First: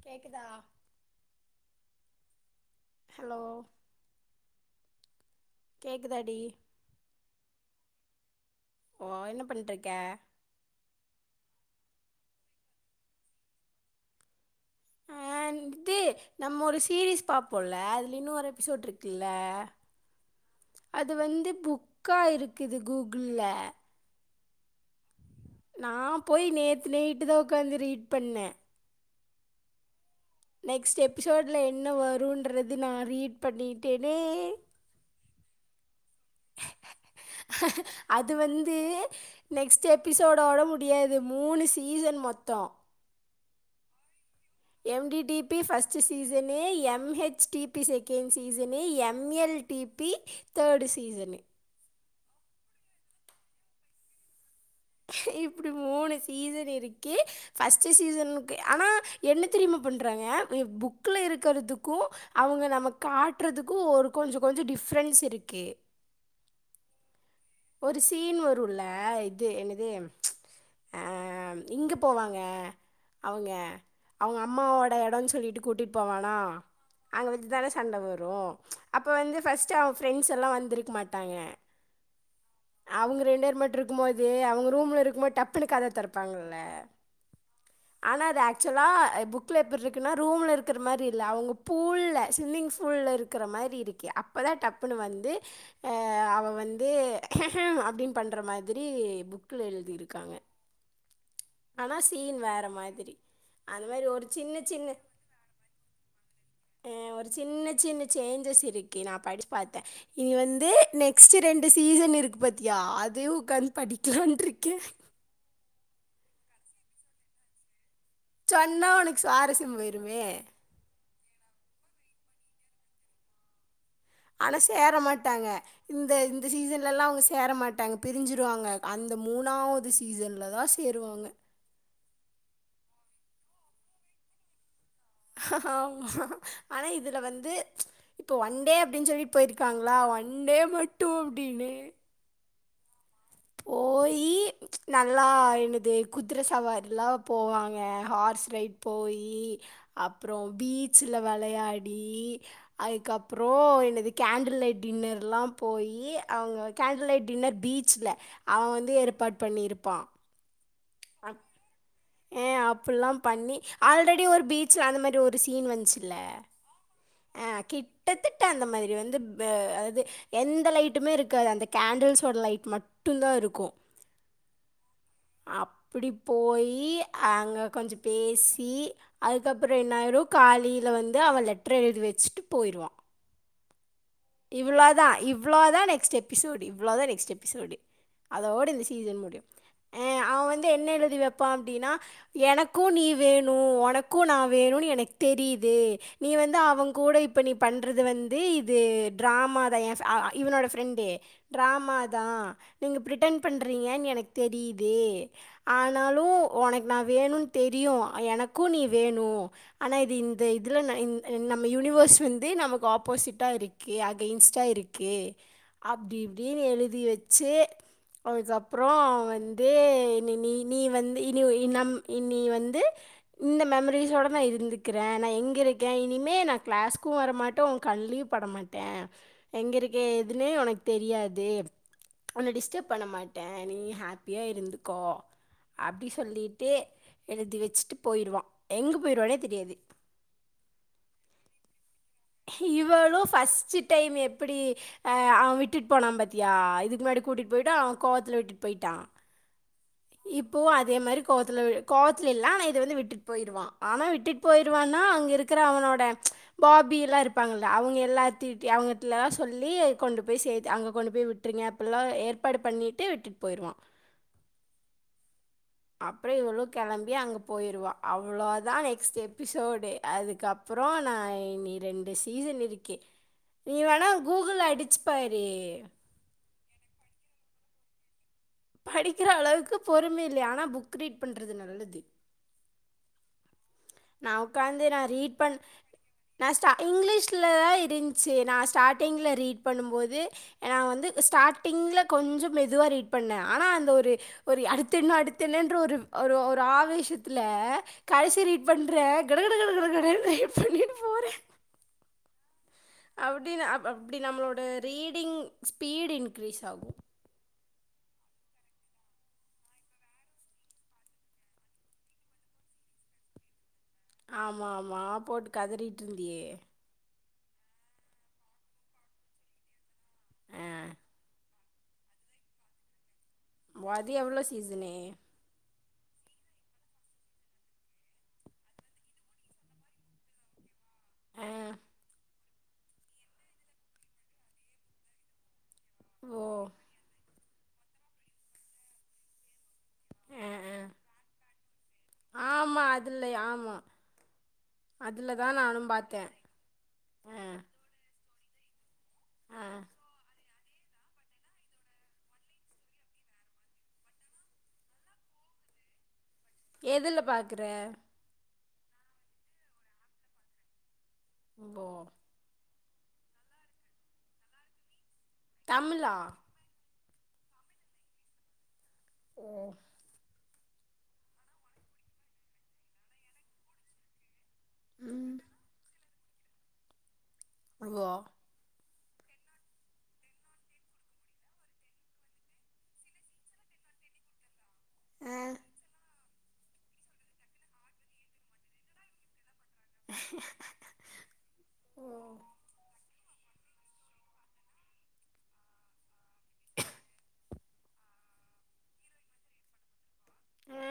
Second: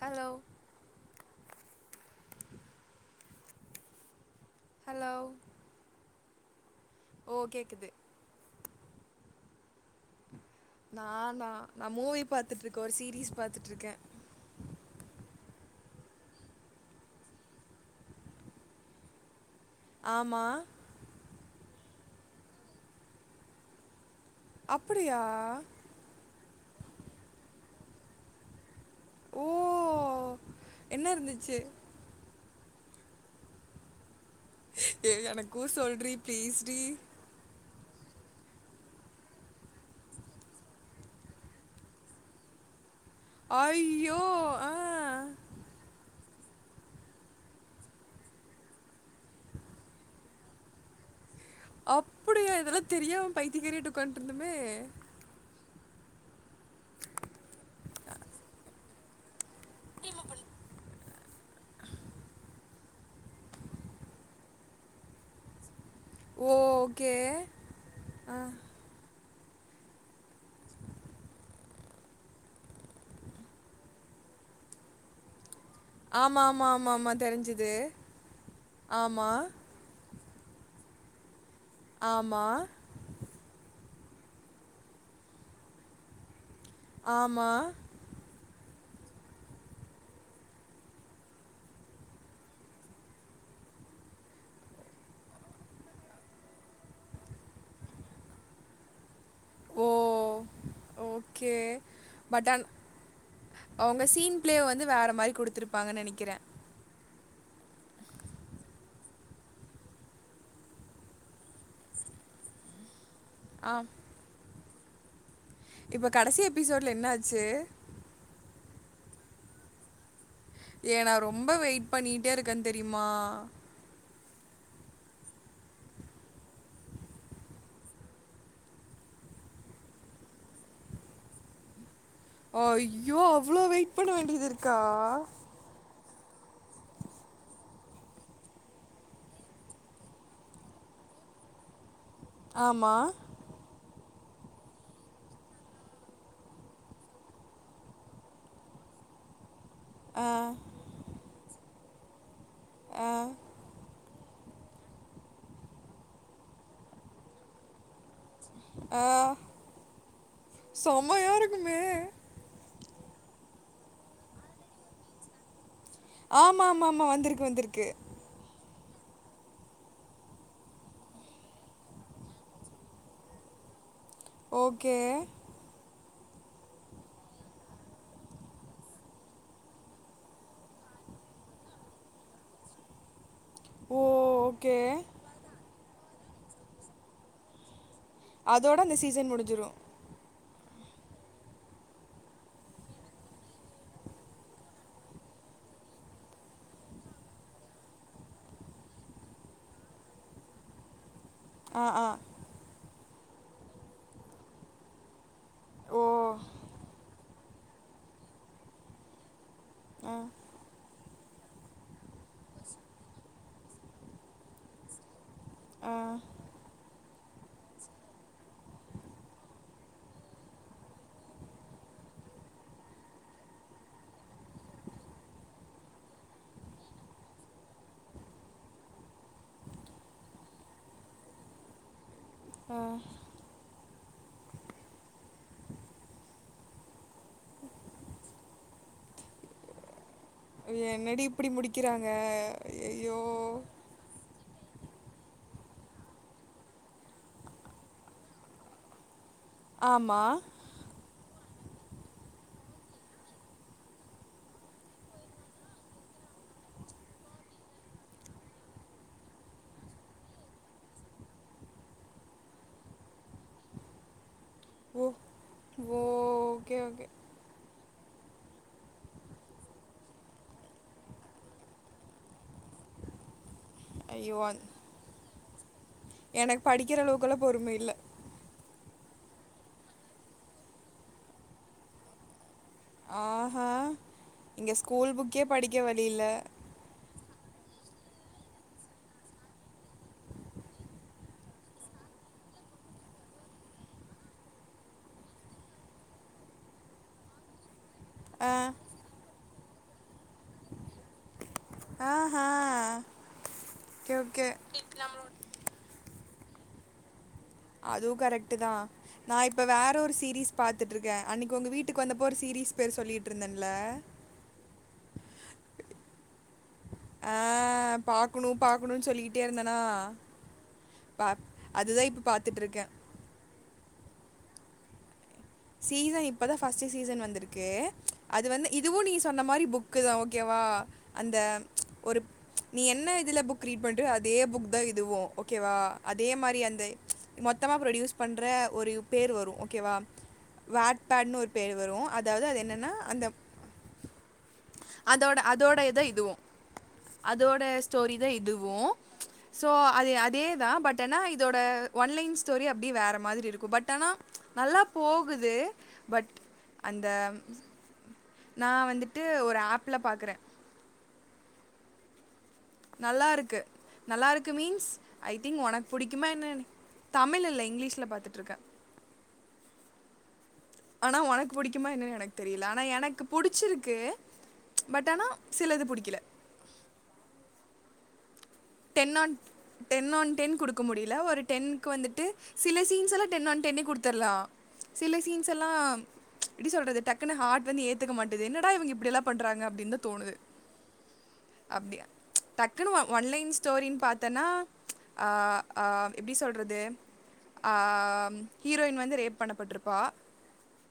Hello கேக்குதா hello hello கேக்குதா டி ஓ கேக்குது ஓ என்ன பண்ட்டிருக்க நானா நா மூவி பாத்துட்டு இருக்கே ஒரு சீரீஸ் பாத்துட்டு இருக்கே வந்துட்டு நம்ம ஒரு சீரீஸ் பாப்போம்ல அதில இன்னும் ஒரு எபிசோட் இருக்குல்ல ஆமா அது வந்து புக்கா இருக்குது கூகுள்ல அப்புடியா நா போய் நே த்து நைட்டு தா உட்காந்து ரீட் பண்ணே ஓ நெக்ஸ்ட் என்ன இருந்துச்சு எபிசோட்ல என்ன வருன்ற து நா ரீட் பண்ணிட்டே ஏ எனக்கும் சொல்ரி பிளீஸ் டீ அது வந்து நெக்ஸ்ட் எபிசோடோட முடியாது மூணு சீசன் மொத்தம் அய்யோ எம்டிடிபி first season MH DP second season ML DP third season அப்படியா இதெல்லாம் தெரியாம பைத்திகாரியாட்டு ஒக்காந்துண்டிருந்தமே இப்படி மூணு சீசன் இருக்கு ஃபஸ்ட் சீசனுக்கு ஆனா என்ன தெரியுமா பண்றாங்க புக் புக்ல இருக்கிறதுக்கும் அவங்க நம்ம காட்டுறதுக்கும் ஒரு கொஞ்சம் கொஞ்சம் டிஃப்ரென்ஸ் இருக்கு ஓகே ஒரு ஆ சீன் வருல்ல த என்னது ப்ச் இங்க போவாங்க அவங்க அவங்கம்மாவோட எடம்னு சொல்லிட் கூட்டிட்டு போவானா ஆமா ஆமா ஆமா ஆமா அங்க வச்சு தெரிஞ்சுது தான சண்ட வரும் அப்ப ஆமா வந்து ஃபர்ஸ்ட் அவ் ஃப்ரெண்ட்ஸெல்லா வந்திருக்க மாட்டாங்க ஆமா அவங்க ரெண்டுவேர் மட்டு இரு க்கும் போது அவங்க ரூம்ல இருக்கும் போது டப்புனு கதவு தெரப்பாங்க ஆமா ஆனா அது ஏக் ஆக்சுவலா புக்ல எப்பிற்ருகுன்னா ரூம்ல இருக்கிற மாரி இல்ல அவங்க பூல்ல ஸ்விம்மிங் ஃபூல்ல இருக்கிற மாரி இருக்கு அப்பதா டப்புனு வந்து அவ வந் து ஹஹம் அப்டீன்னு பண்ற மாதிரி புக்ல ஓ எழுதிருக்காங்க ஓகே ஆனா சீன் பட் வேற ஆன் மாதிரி அந்த அவங்க மாதிரி ஒரு சீன் பிளே சின்ன வந்து சின்ன வேற மாதிரி கொடுத்துருப்பாங்கன்னு நினைக்கிறேன் ஆ ஒரு சின்ன சின்ன சேஞ்சஸ் இருக்கி நா படிச்சு பாத்தே இனி வந்து நெக்ஸ்ட் ரெண் டு சீசன் இருக்கு பாத்தியா அ தயு உக்காந் படிக்கலான்ருக் கே இப்ப கடசி எபிசோட்ல என்ன ஆச்சு சொன்னா உனக்கு சுவாரஸ்யம் போயிருமே ஏ நா ரொம்ப வெயிட் பண்ணிட்டே இருக்கே தெரியுமா ஆனா சேர மாட்டாங்க இந்த இந்த சீசன்லல்லா அவங்க சேர மாட்டாங்க பிரிஞ்சிருவாங்க அந்த மூணாவது சீசன்லதா சேருவாங்க அய்யோ அவ்ளோ வெயிட் பண்ண வேண்டியதிருக்கா ஆ ஆனா இதுல வந்து இப்போ ஒன் டே அப்டீன் சொல்லி போயிருக்காங்களா ஒன் டே மட்டு அப்டீனு ஆமா போயி நல்லா என்னது குதிர சவாரிலாம் போவாங்க ஹார்ஸ் ரைட் போயி ஆ, அப்றோ பீச்ல வெளையா டீ ஆ, அதுக்கப்றோ என்னது கேண்டில் லைட் டின்னர்லா போயி அவுங்க கேண்டில் லைட் டின்னர் பீச்ல அவ வந்து ஏற்பாட் பண்ணிர்ப்பா சொமயாருக்குமே ஏ அப்புல்லா பண்ணி ஆல்ரெடி ஒரு பீச்ல அந்த மாரி ஒரு சீன் வன்ச்சு ல ஆமா ஆமா ஆமா ஆ வந்திருக்கு வந்திருக்கு கிட்டத்தட்ட அந்த மாரி இது வந்து பே அதாது எந்த லைட்டுமே இருக்காது அந்த கேண்டில்ஸோட லைட் மட்டுந்தா இருக்கு ஓகே இப்டி போய் யி அங்க கொஞ்சொ பேசி அதுக்கப்பறொ என்னாயிரு காலீல வந்து அவ லெட்டர் எழுதி வெச்சிட்டு போயிருவா ஓ ஓகே இவ்ளோதா இவ்ளோதா நெக் க்ஸ்ட் எபிசோடு இவ்ளோதா நெக்ஸ்ட் எபிசோடு அதோட இந்த சீசன் முடியு அ அவ வ ந்து என்ன எழுதி வெப்பா அப்டின்னா எனக்கு நீ வேணு ஒனக்கு நா வேணுனு எனக் தெரியிது நீ வந்து அவங் கூட இப்ப நீ பண்றது வந்து இது ட்ராமாதா எ ஃப அ இவனோட ஃப்ரெண்டு ஆ ஆ ட்ராமாதா நீங்க ரிட்டன் பண்றீங்கன் எனக் தெரியிது ஓ ஆனாலு ஒனக்கு நா வேணுன் தெரியு எனக்கு நீ வேணு ஆனா இது ஆ இந்த இதுல நைன் அ நம்ம யூனிவர்ஸ் வந்து நமக்கு ஆப்போசிட்டா இருக் கே அகைன்ஸ்டா இருக்கு ஆ அப்டி இப்டின்னு எழுதி வச் ச்சு அதுக்கப்றோ வந்து நீ நீ நீ வந்து இனி நம் நீ வந்து இந்த மெமரிஸோட நா இருந்துக்குற நா எங்க இருக்க இனிமே நா க்ளாஸ்க்கு வரமாட்ட ஓங் கண்லயு பட மாட் டே எங்க இருக்கே ஏதுன்னே ஒனக்கு தெரியாது உன்ன ஆ. டிஸ்டர்ப் பண்ண மாட்ட நீ ஹேப் பியா இருந்துக்கோ அப்டி சொல்லிட்டு எழுதி வச்சிட்டு போயிருவா எங்க போயிருவானே தெரியாது என்னடி இப்டி முடிக்கிறாங்க ஐயையோ இவளும் ஃபஸ்ட்டு டைம் எப்டி அ அவ விட்டுட் போனாம் பாத்தியா இதுக்கு முன்னாடி கூட்டிட்டு போய்ட்டு அவ கோவத்துல விட்டுட்டு போயிட்டா ஆமா. இப்போவு அதே மாரி கோவத்துல கோவத்துல இல்ல ஆனா இத வந்து விட்டுட் போயிருவா ஆனா விட்டுட் போயிருவான்னா அங்க இருக்குற அவனோட பாபில்லா இருப்பாங்கல்ல அவங்க எல்லா தீட்டி அவங்கட்லா சொல்லி கொண்டு போய் சேத் அங்க கொண்டு போய் விட்ருங்க அப்பில்லா ஏற்பாடு பண்ணிட்டு விட்டுட் போயிருவா ஓ ஓ அப்டியே இவளு ஓகே, ஓகே. கெளம்பி அங்க போயிருவா அவ்ளோதா நெக்ஸ்ட்டு எபிசோடு அதுக்கப்பறோ நா இனி ரெண்டு சீசன் இருக்கி நீ வேணா கூகுள் அடிச்சி பாரு [unintelligible] எனக் படிக்கிற அளவுக்கல்லா பொறும இல்ல படிக்கிற அளவுக்கு பொறுமை இல்லையா ஆனா புக் ரீட் பண்றது நல்லது ஆஹா! நா இங்க உக்காந்து நா ஸ்கூல் ரீட் புக்கே பண் படிக்க வழி இல்ல. நா ஸ்டார்ட் இங்கிலீஸ் அ தா இருந்ச்சி நா ஸ்டார்டிங்ல ரீட் பண்ணும் போது ஏனா வந்து ஸ்டார்டிங்ல கொஞ்சோ மெதுவா ரீட் பண்ணே ஆனா அந்த ஒரு ஒரு அடுத்தென்ன அடுத்தென்னன்ற ஒரு ஒரு ஒரு ஆவேஷத்துல ஆ, கல்சரி பண்றே கடகடகடகடனு ரீட் பண்ணிட்டு போறேன் ஆஹா! அப்டி நா ஓகே, பப்டி ஓகே. நம்மளோட ரீடிங் ஸ்பீடு இன்கிரீஸ் ஆகும் அதுவும் கரெக்டு தா நா இப்போ வேற ஒரு சீரீஸ் பாத்துட்டுருக்கேன் அன்னைக்கு உங்க வீட்டுக்கு வந்தப்போ ஒரு சீரீஸ் பேர் சொல்லிட்டு இருந்தேன்ல ஆமா ஆமா போட்டு கதறிட்டு இருந்தியே ஆ பாக்கணும் பாக்கணுனு சொல்லிட்டே இருந்தேனா ஆ பா அதுதான் இப்ப பாத்துட்டு இருக்கேன் வாது எவ்வளோ சீசனே சீச இப்பதா ஃபஸ்ட் சீசன் வந்துருக்கு அது வந்து இதுவும் நீங்க சொன்ன மாரி புக்கு தான் ஓகேவா அந்த ஆ ஒரு நீ என்ன இதுல புக் ரீட் பண்றியோ அதே புக் தான் இதுவும் ஓ கேவா அதே ஓ மாரி அந்த மொத்தமா ப்ரொடியூஸ் பண்ற ஒரு பேர் வரும் ஓகேவா ஆ ஆ வேட்டனு ஒரு பேர் வரும் அதாவது அது ஆமா என்னன்னா அந்த அதுல ஆமா அதுல அதோட தான் அதோட நானும் இதா பார்த்தேன் இதுவும் ஆ அதோட ஸ்டோரி [unintelligible] இதுவோ ஆ சோ அது அதே தா பட் ஆனா இதோட ஒன்லைன் ஸ்டோரி அப்டி வேற மாரி இருக்கு பட் ஆனா நல்லா போ குது பட் அந்த எதுல பாக்குற நா வந்துட்டு ஒரு ஆப்ல பாக்றே போ நல்லாருக்கு நல்லாருக்கு மீன்ஸ் ஐ திங்க் உனக்கு தமிழா புடிக்குமா என்னன்னு தமிழ் இல்ல இங்கிலீஷில பாத்துட்டுருக்கே உ ஆனா உனக்கு புடிக்குமா என்னன்னு எனக்கு தெரியல ஆனா எனக்கு புடிச்சிருக்கு பட் ஆனா ம் சிலது புடிக்கல [unintelligible] ten on ten on ten குடுக்க முடியல ஒரு டென்னக்கு வந்துட்டு சில சீன்ஸ் எல்லா டென் ஆன் டென்னே குடுத்தடலா சில ஆ சீன்ஸ் எல்லாம் இப்டி சொல்றது டக்குன்ன ஹார்ட் வந்து ஏத்துக்க மாட்டது என்னடா இங்க இப்டி எல்லா பண்றாங்க அப்டின்னு தா தோணுது அப்டியா ஓ டக்குன்னு ஒன்லைன் ஸ்டோரின்னு பாத்தன்னா அ ஆ எப்டி சொல்றது ஆ ஹீரோயின் வந்து ரேப் பண்ணபட்ருப்பா ஆ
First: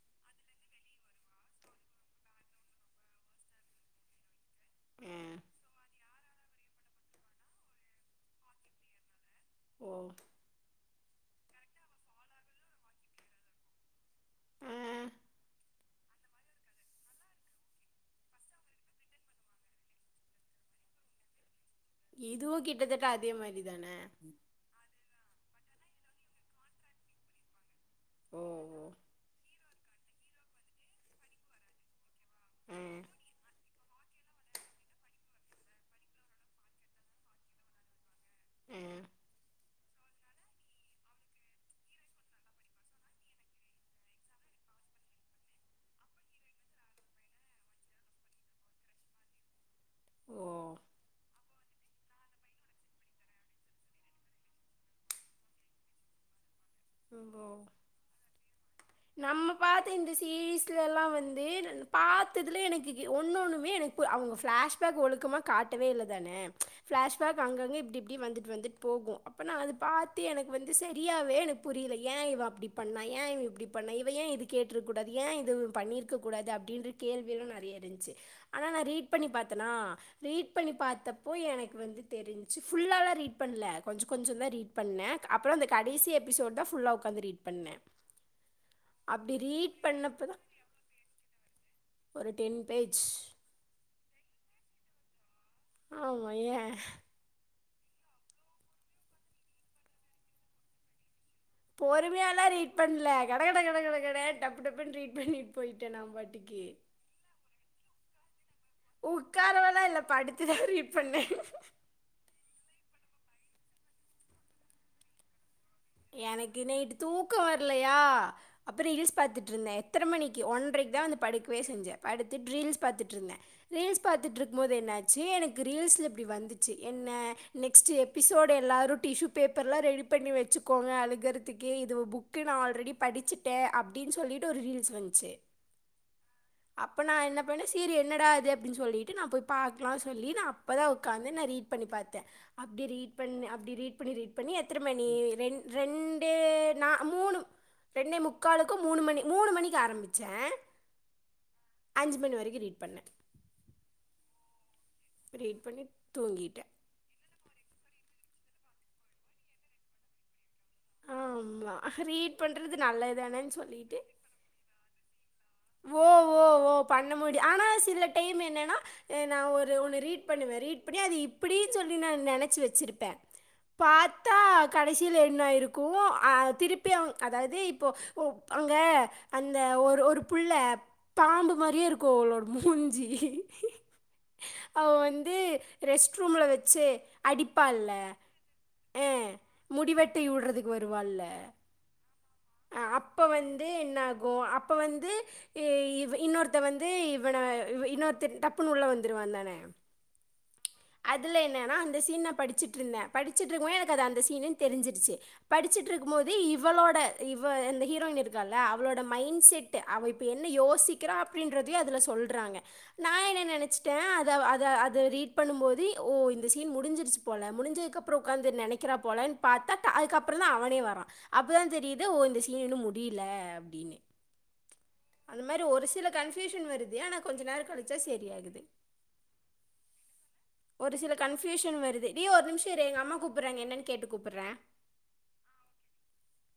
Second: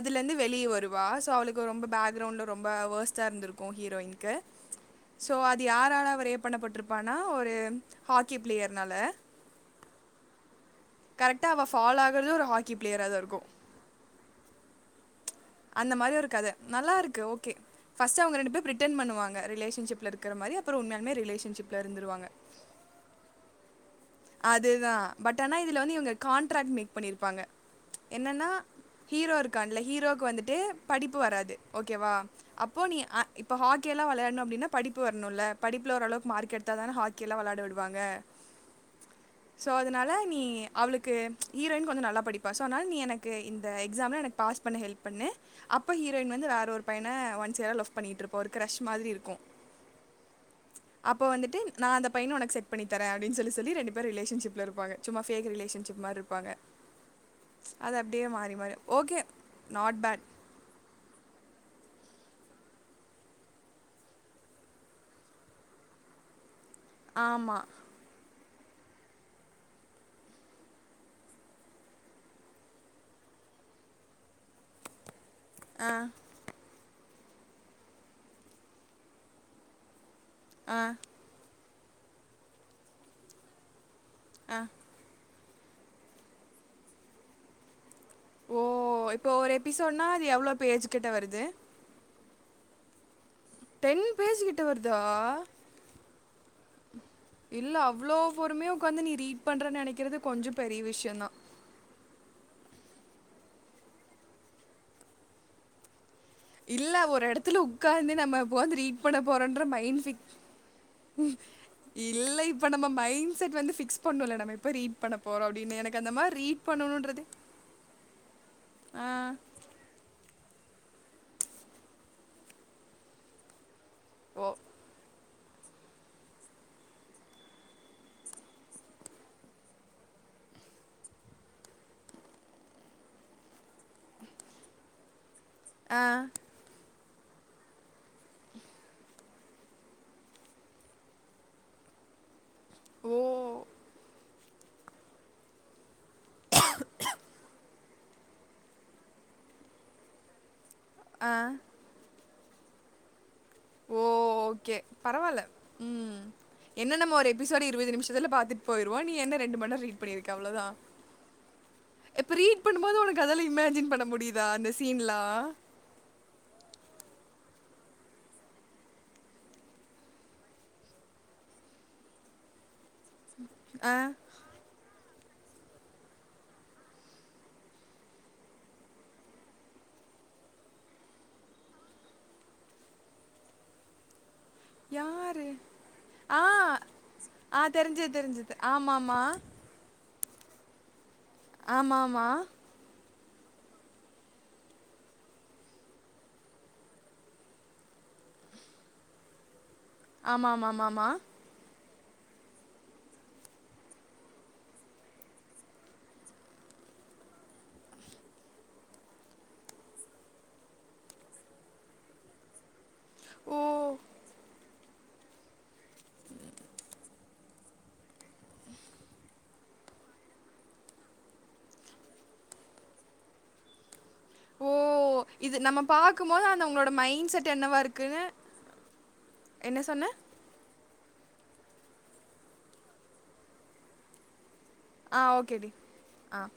அதுலருந்து வெளிய வருவா ஸோ அவளுக்கு ரொம்ப பேக்ரவுண்டில ரொம்ப வேர்ஸ்ட்டா இருந்திருக்கு ஹீரோயின்கு ஆ ஸோ அது யாரால் அவ ரேப் பண்ணபட்ருப்பானா ஒரு ஹாக்கி பிளேயர்னால ஓ கரெக்டா அவ ஃபால ஆகுறது ஒரு ஹாக்கி பிளேயரா தா இருக்கு ஆ அந்த மாதிரி ஒரு கத நல்லா இருக்கு ஓக்கே ஃபஸ்ட் அவங்க ரெண்டு பேரு [unintelligible] பண்ணுவாங்க ரிலேசன்ஷிப்ல இருக்கிற மாரி அப்றோ உண்மைய ரிலேசன்ஷிப் இதுவு கிட்டத்தட்ட அதே மாரி தான என இதுல வந்து இவங்க கான்ட்ராக்ட் மேக் பண்ணிருப்பாங்க ஓ என்னன்னா ஓ ஹீரோ இருக்கான் லை ஹீரோக்கு வந்துட் டே படிப்பு வராது ஓக்கேவா ஆ அப்போ நீ இப்ப ஹாக் இங்கெல்லா விளாயாடனும் அப்டின்னா படிப்பு வருனுல்ல படிப்புல ஒரு அளவுக்கு மார்க் எடுத்தா தானே ஹாக்கி எல்லா விளாயாட விடுவாங்க ம் ஸோ அதனால நீ அவளுக்கு ஹீரோயின் கொஞ்ச நல்லா படிப்பா ஸோ அதனால நீ எனக்கு இந்த எக்ஸாமை எனக்கு பாஸ் பண்ண ஹெல்ப் பண்ணு அப்போ ஹீரோயின் வந்து வேற ஒரு பையனை ஒன் சைடா லவ் பண்ணிட்டுருப்போ ஒரு க்ரஸ் மாரி இருக்கு ஓ அப்போ வந்துட்டு நா அந்த பையனை உனக்கு செட் பண்ணி தரேன் அப்டின்னு சொல்லி சொல்லி ரெண்டு பேரு ரிலேஷன்ஷிப்ல இருப்பாங்க சும்மா ஃபேக் ரிலேஷன்ஷிப் மாரி இருப்பாங்க ஓ அது அப்டியே மாறி மாறி ஓக்கே நாட் பேட் [unintelligible] எல்லாம் வந்து பாத்துட்டு எனக்கு ஒன்னு ஒண்ணுமே எனக்கு அவங்க பிளாஷ்பேக் ஒழுக்கமா காட்டவே இல்ல தானே பிளாஷ் பேக் அங்க ஆமாம் இங்க இப்டி இப்டி வந்துட் வந்துட்டு போகும் அப்ப நான் அது பாத்து எனக்கு வந்து சரியாவே எனக்கு புரியல ஏன் இவ அப்படி பண்ணா ஏன் இவ இப்படி பண்ணா இவ ஏன் இத கேட்டிருக்ககூடாது ஏன் இத இவன் ஆ பண்ணியிருக்க கூடாது அப்படின்ட் கேள்வியெலாம் நெறைய இருந்துச்சு ஆனா நான் ரீட் பண்ணி பாத்தனா ரீட் பண்ணி ஆ பாத்தப்போ எனக்கு வந்து தெரிஞ்சு ஃபுல்லாலா ரீட் பண்ணல கொஞ்ச கொஞ்சந்தா ஆ ரீட் பண்ணேன் அப்புறம் இந்த கடைசி எப்பிசோடு தான் ஃபுல்லா உக்காந்து ரீட் பண்ணேன் ஓ இப்ப ஒரு எப்பிசோடுனா அது பண்ணப்ப தா எவ்ளோ பேஜ் கிட்ட வருது ஒரு டென் பேஜ் டென் பேஜு கிட்ட வருதா ஆமா ஏன் இல்ல அவ்ளோ பொருமையா இல்லே அவ்ளோ பொறுமையா உக்காந்து நீ ரீட் பண்றேன்னு நெனைக்கறது கொஞ்சம் பெரிய விஷயந்தான் பொறுமையா எல்லா ரீட் பண்ணல கட கட கட கட கட டப்பு டப்புன்னு ரீட் பண்ணிட்டு போய்ட்டேன் நான் பாட்டுக்கு இல்ல ஒரு எடத்துல உக்காந்து நம்ம ஒக்காந்து ரீட் பண்ண போறோன்ற உக்காரவெல்லா இல்ல படுத்துதா ரீட் பண்ணே மகிழ்ச்சிஇல்ல இப்ப நம்ம மைன்ட் செட்வந்து ஃபிக்ஸ் பண்ணோல நம்ம எப்போ ரீட் பண்ண போறோம் அப்டி எனக்கு நைட்டு தூக்க வரலையா அப்பறம் ஆ ரீல்ஸ் பாத்துட்டு இருந்தேன் எத்தன மணிக்கு ஒன்றைக்கு இப்பதான் வந்து படுக்வே செஞ்சேன் படுத்துட்டு ரீல்ஸ் பாத்துட்டு இருந்தேன் ரீல்ஸ் பாத்துட்டு ஓ இருக்கு போது என்னாச்சு எனக்கு ரீல்ஸ்ல இப்பிடி வந்துச்சு என்ன நெக்ஸ்ட் எபிசோடு எல்லாரும் டிஸ்யூ பேப்பரல்லாம் ரெடி பண்ணி வச்சு க்கோங்க அழுகறதுக்கே இது புக்கு நான் ஆல்ரெடி படிச்சுட்டேன் அப்பிடின்னு சொல்லிட்டு ஒரு ரீல்ஸ் வந்துச்சு ஆ அப்ப நான் என்ன பண்னேன் சீரி என்னடா இது அப்பிடின்னு சொல்லிட்டு நான் போய் பாக்கலானு சொல்லி நான் அப்பதான் உக்காந்து நான் ரீட் பண்ணி பாத்தேன் அப்டியே ரீட் ஓ பண்ண அப்டி ரீட் பண்ணி ரீ்ட் பண்ணி எத்தன மணி ரெண்டு ரெண் ஏ நா மூணு ரெண்டே முக்காலுக்கும் மூணு மணி மூணு மணிக்கு ஆரம்முச்சேன் ஆ அஞ்சு மணி வரைக் ரீட் பண்ணே ஓ ஓக்கே பரவால்ல பண்ணி உம் தூங்கிட்டேன். என்னன்னம்மோ ஒரே [unintelligible] இருபது நிமிஷத்துல பாத்துட்டு போயிருவோம். நீ என்ன ரெண்டு மணி நேரம் ரீ்ட் பண்ணிருக்க அவ்ளோதான் ஆமா. இப்ப ரீட் பண்றது பண்ணும்போது நல்லது உனக்கு அதல்லா தானேன்னு இமேஜின் சொல்லிட்டு பண்ண முடியுதா அந்த சீன்லாம் ஓ ஓ ஓ பண்ண முடியும் ஆனா சில டைம் என்னன்னா நான் ஒரு ஒன்னு ரீட் பண்ணுவேன் ரீட் பண்ணி அது இப்படின்னு சொல்லி நான் நெனைச்சு வச்சிருப் பேன் ஆ. பாத்தா க கடைசியல என்ன ஆயிருக்கும் ஆ திருப்பி அதாவது இப்போ ஒ அங்க அந்த ஒரு ஒரு புள்ள பாம்பு மாரியே இருக்கும் அவளோட மூஞ்சி அவ வந்து யாரு? ரெஸ்ட் ஆ. ரூம்ல வச்சு ஆ அடிப்பால்ல தெரிஞ்சது, தெரிஞ்சது. ஆ ஆமாமா. முடிவெட் வட்டில் வுடுறதுக்கு வருவால ஆமா ஆமா அப்ப வந்து என்ன ஆகும் அப்ப வந்து இ இன்னொருத்த வந்து இவன இன்னொருத்த டப்புனு உள்ள வந்துறுவான்ந்தானே ஆமா ஆமா ஆமம்மா சீன்ன படிச்சிட்டுருந்தேன் படிச்சிட்டிருக்கும் போது எனக்கு அது அந்த சீன்னு தெரிஞ்சிருச்சு படிச்சிட்டிருக்கும் போது இவளோட இவ அந்த ஹீரோயின் இருக்கால்ல அவளோட மைண்ட் செட் அவ இப்ப என்ன யோசிக்கிறா அப்டின்றதையும் அதுல சொல்றாங்க நான் என்ன ஓ! நெனச்சிட்டேன் அத அவ அத து ரீட் பண்ணும் போது ஓ இந்த சீன் முடிஞ்சிருச்சு போல முடிஞ்சதுகப்புறம் உட்காந்து நெனைக்கிறா போலனு பாத்தா டா அதுக்கப்புறம் தான் அவனே வாரான் அப்பதான் தெரிது து ஓ இந்த சீன் இன்னும் முடில அப்டின்னு ஓ இது நம்ம பாக்கும்போது அந்த கன்ஃப்யூஷன் உங்களோட வருது. ஆனா மைண்ட் கொஞ்ச செட் நேரம் என்னவா கழிச்சா இருக்குன்னு சரியாகுது. என்ன சொன்ன ஒரு சில கன்ஃபியூஷன் வருது ஏ ஒரு நிமிஷம் இரு எங்க அம்மா கூப்ட்றாங்க என்னன்னு கேட்டு கூப்பட்றேன் ஆஹ் ஓகேடி ஆஹ்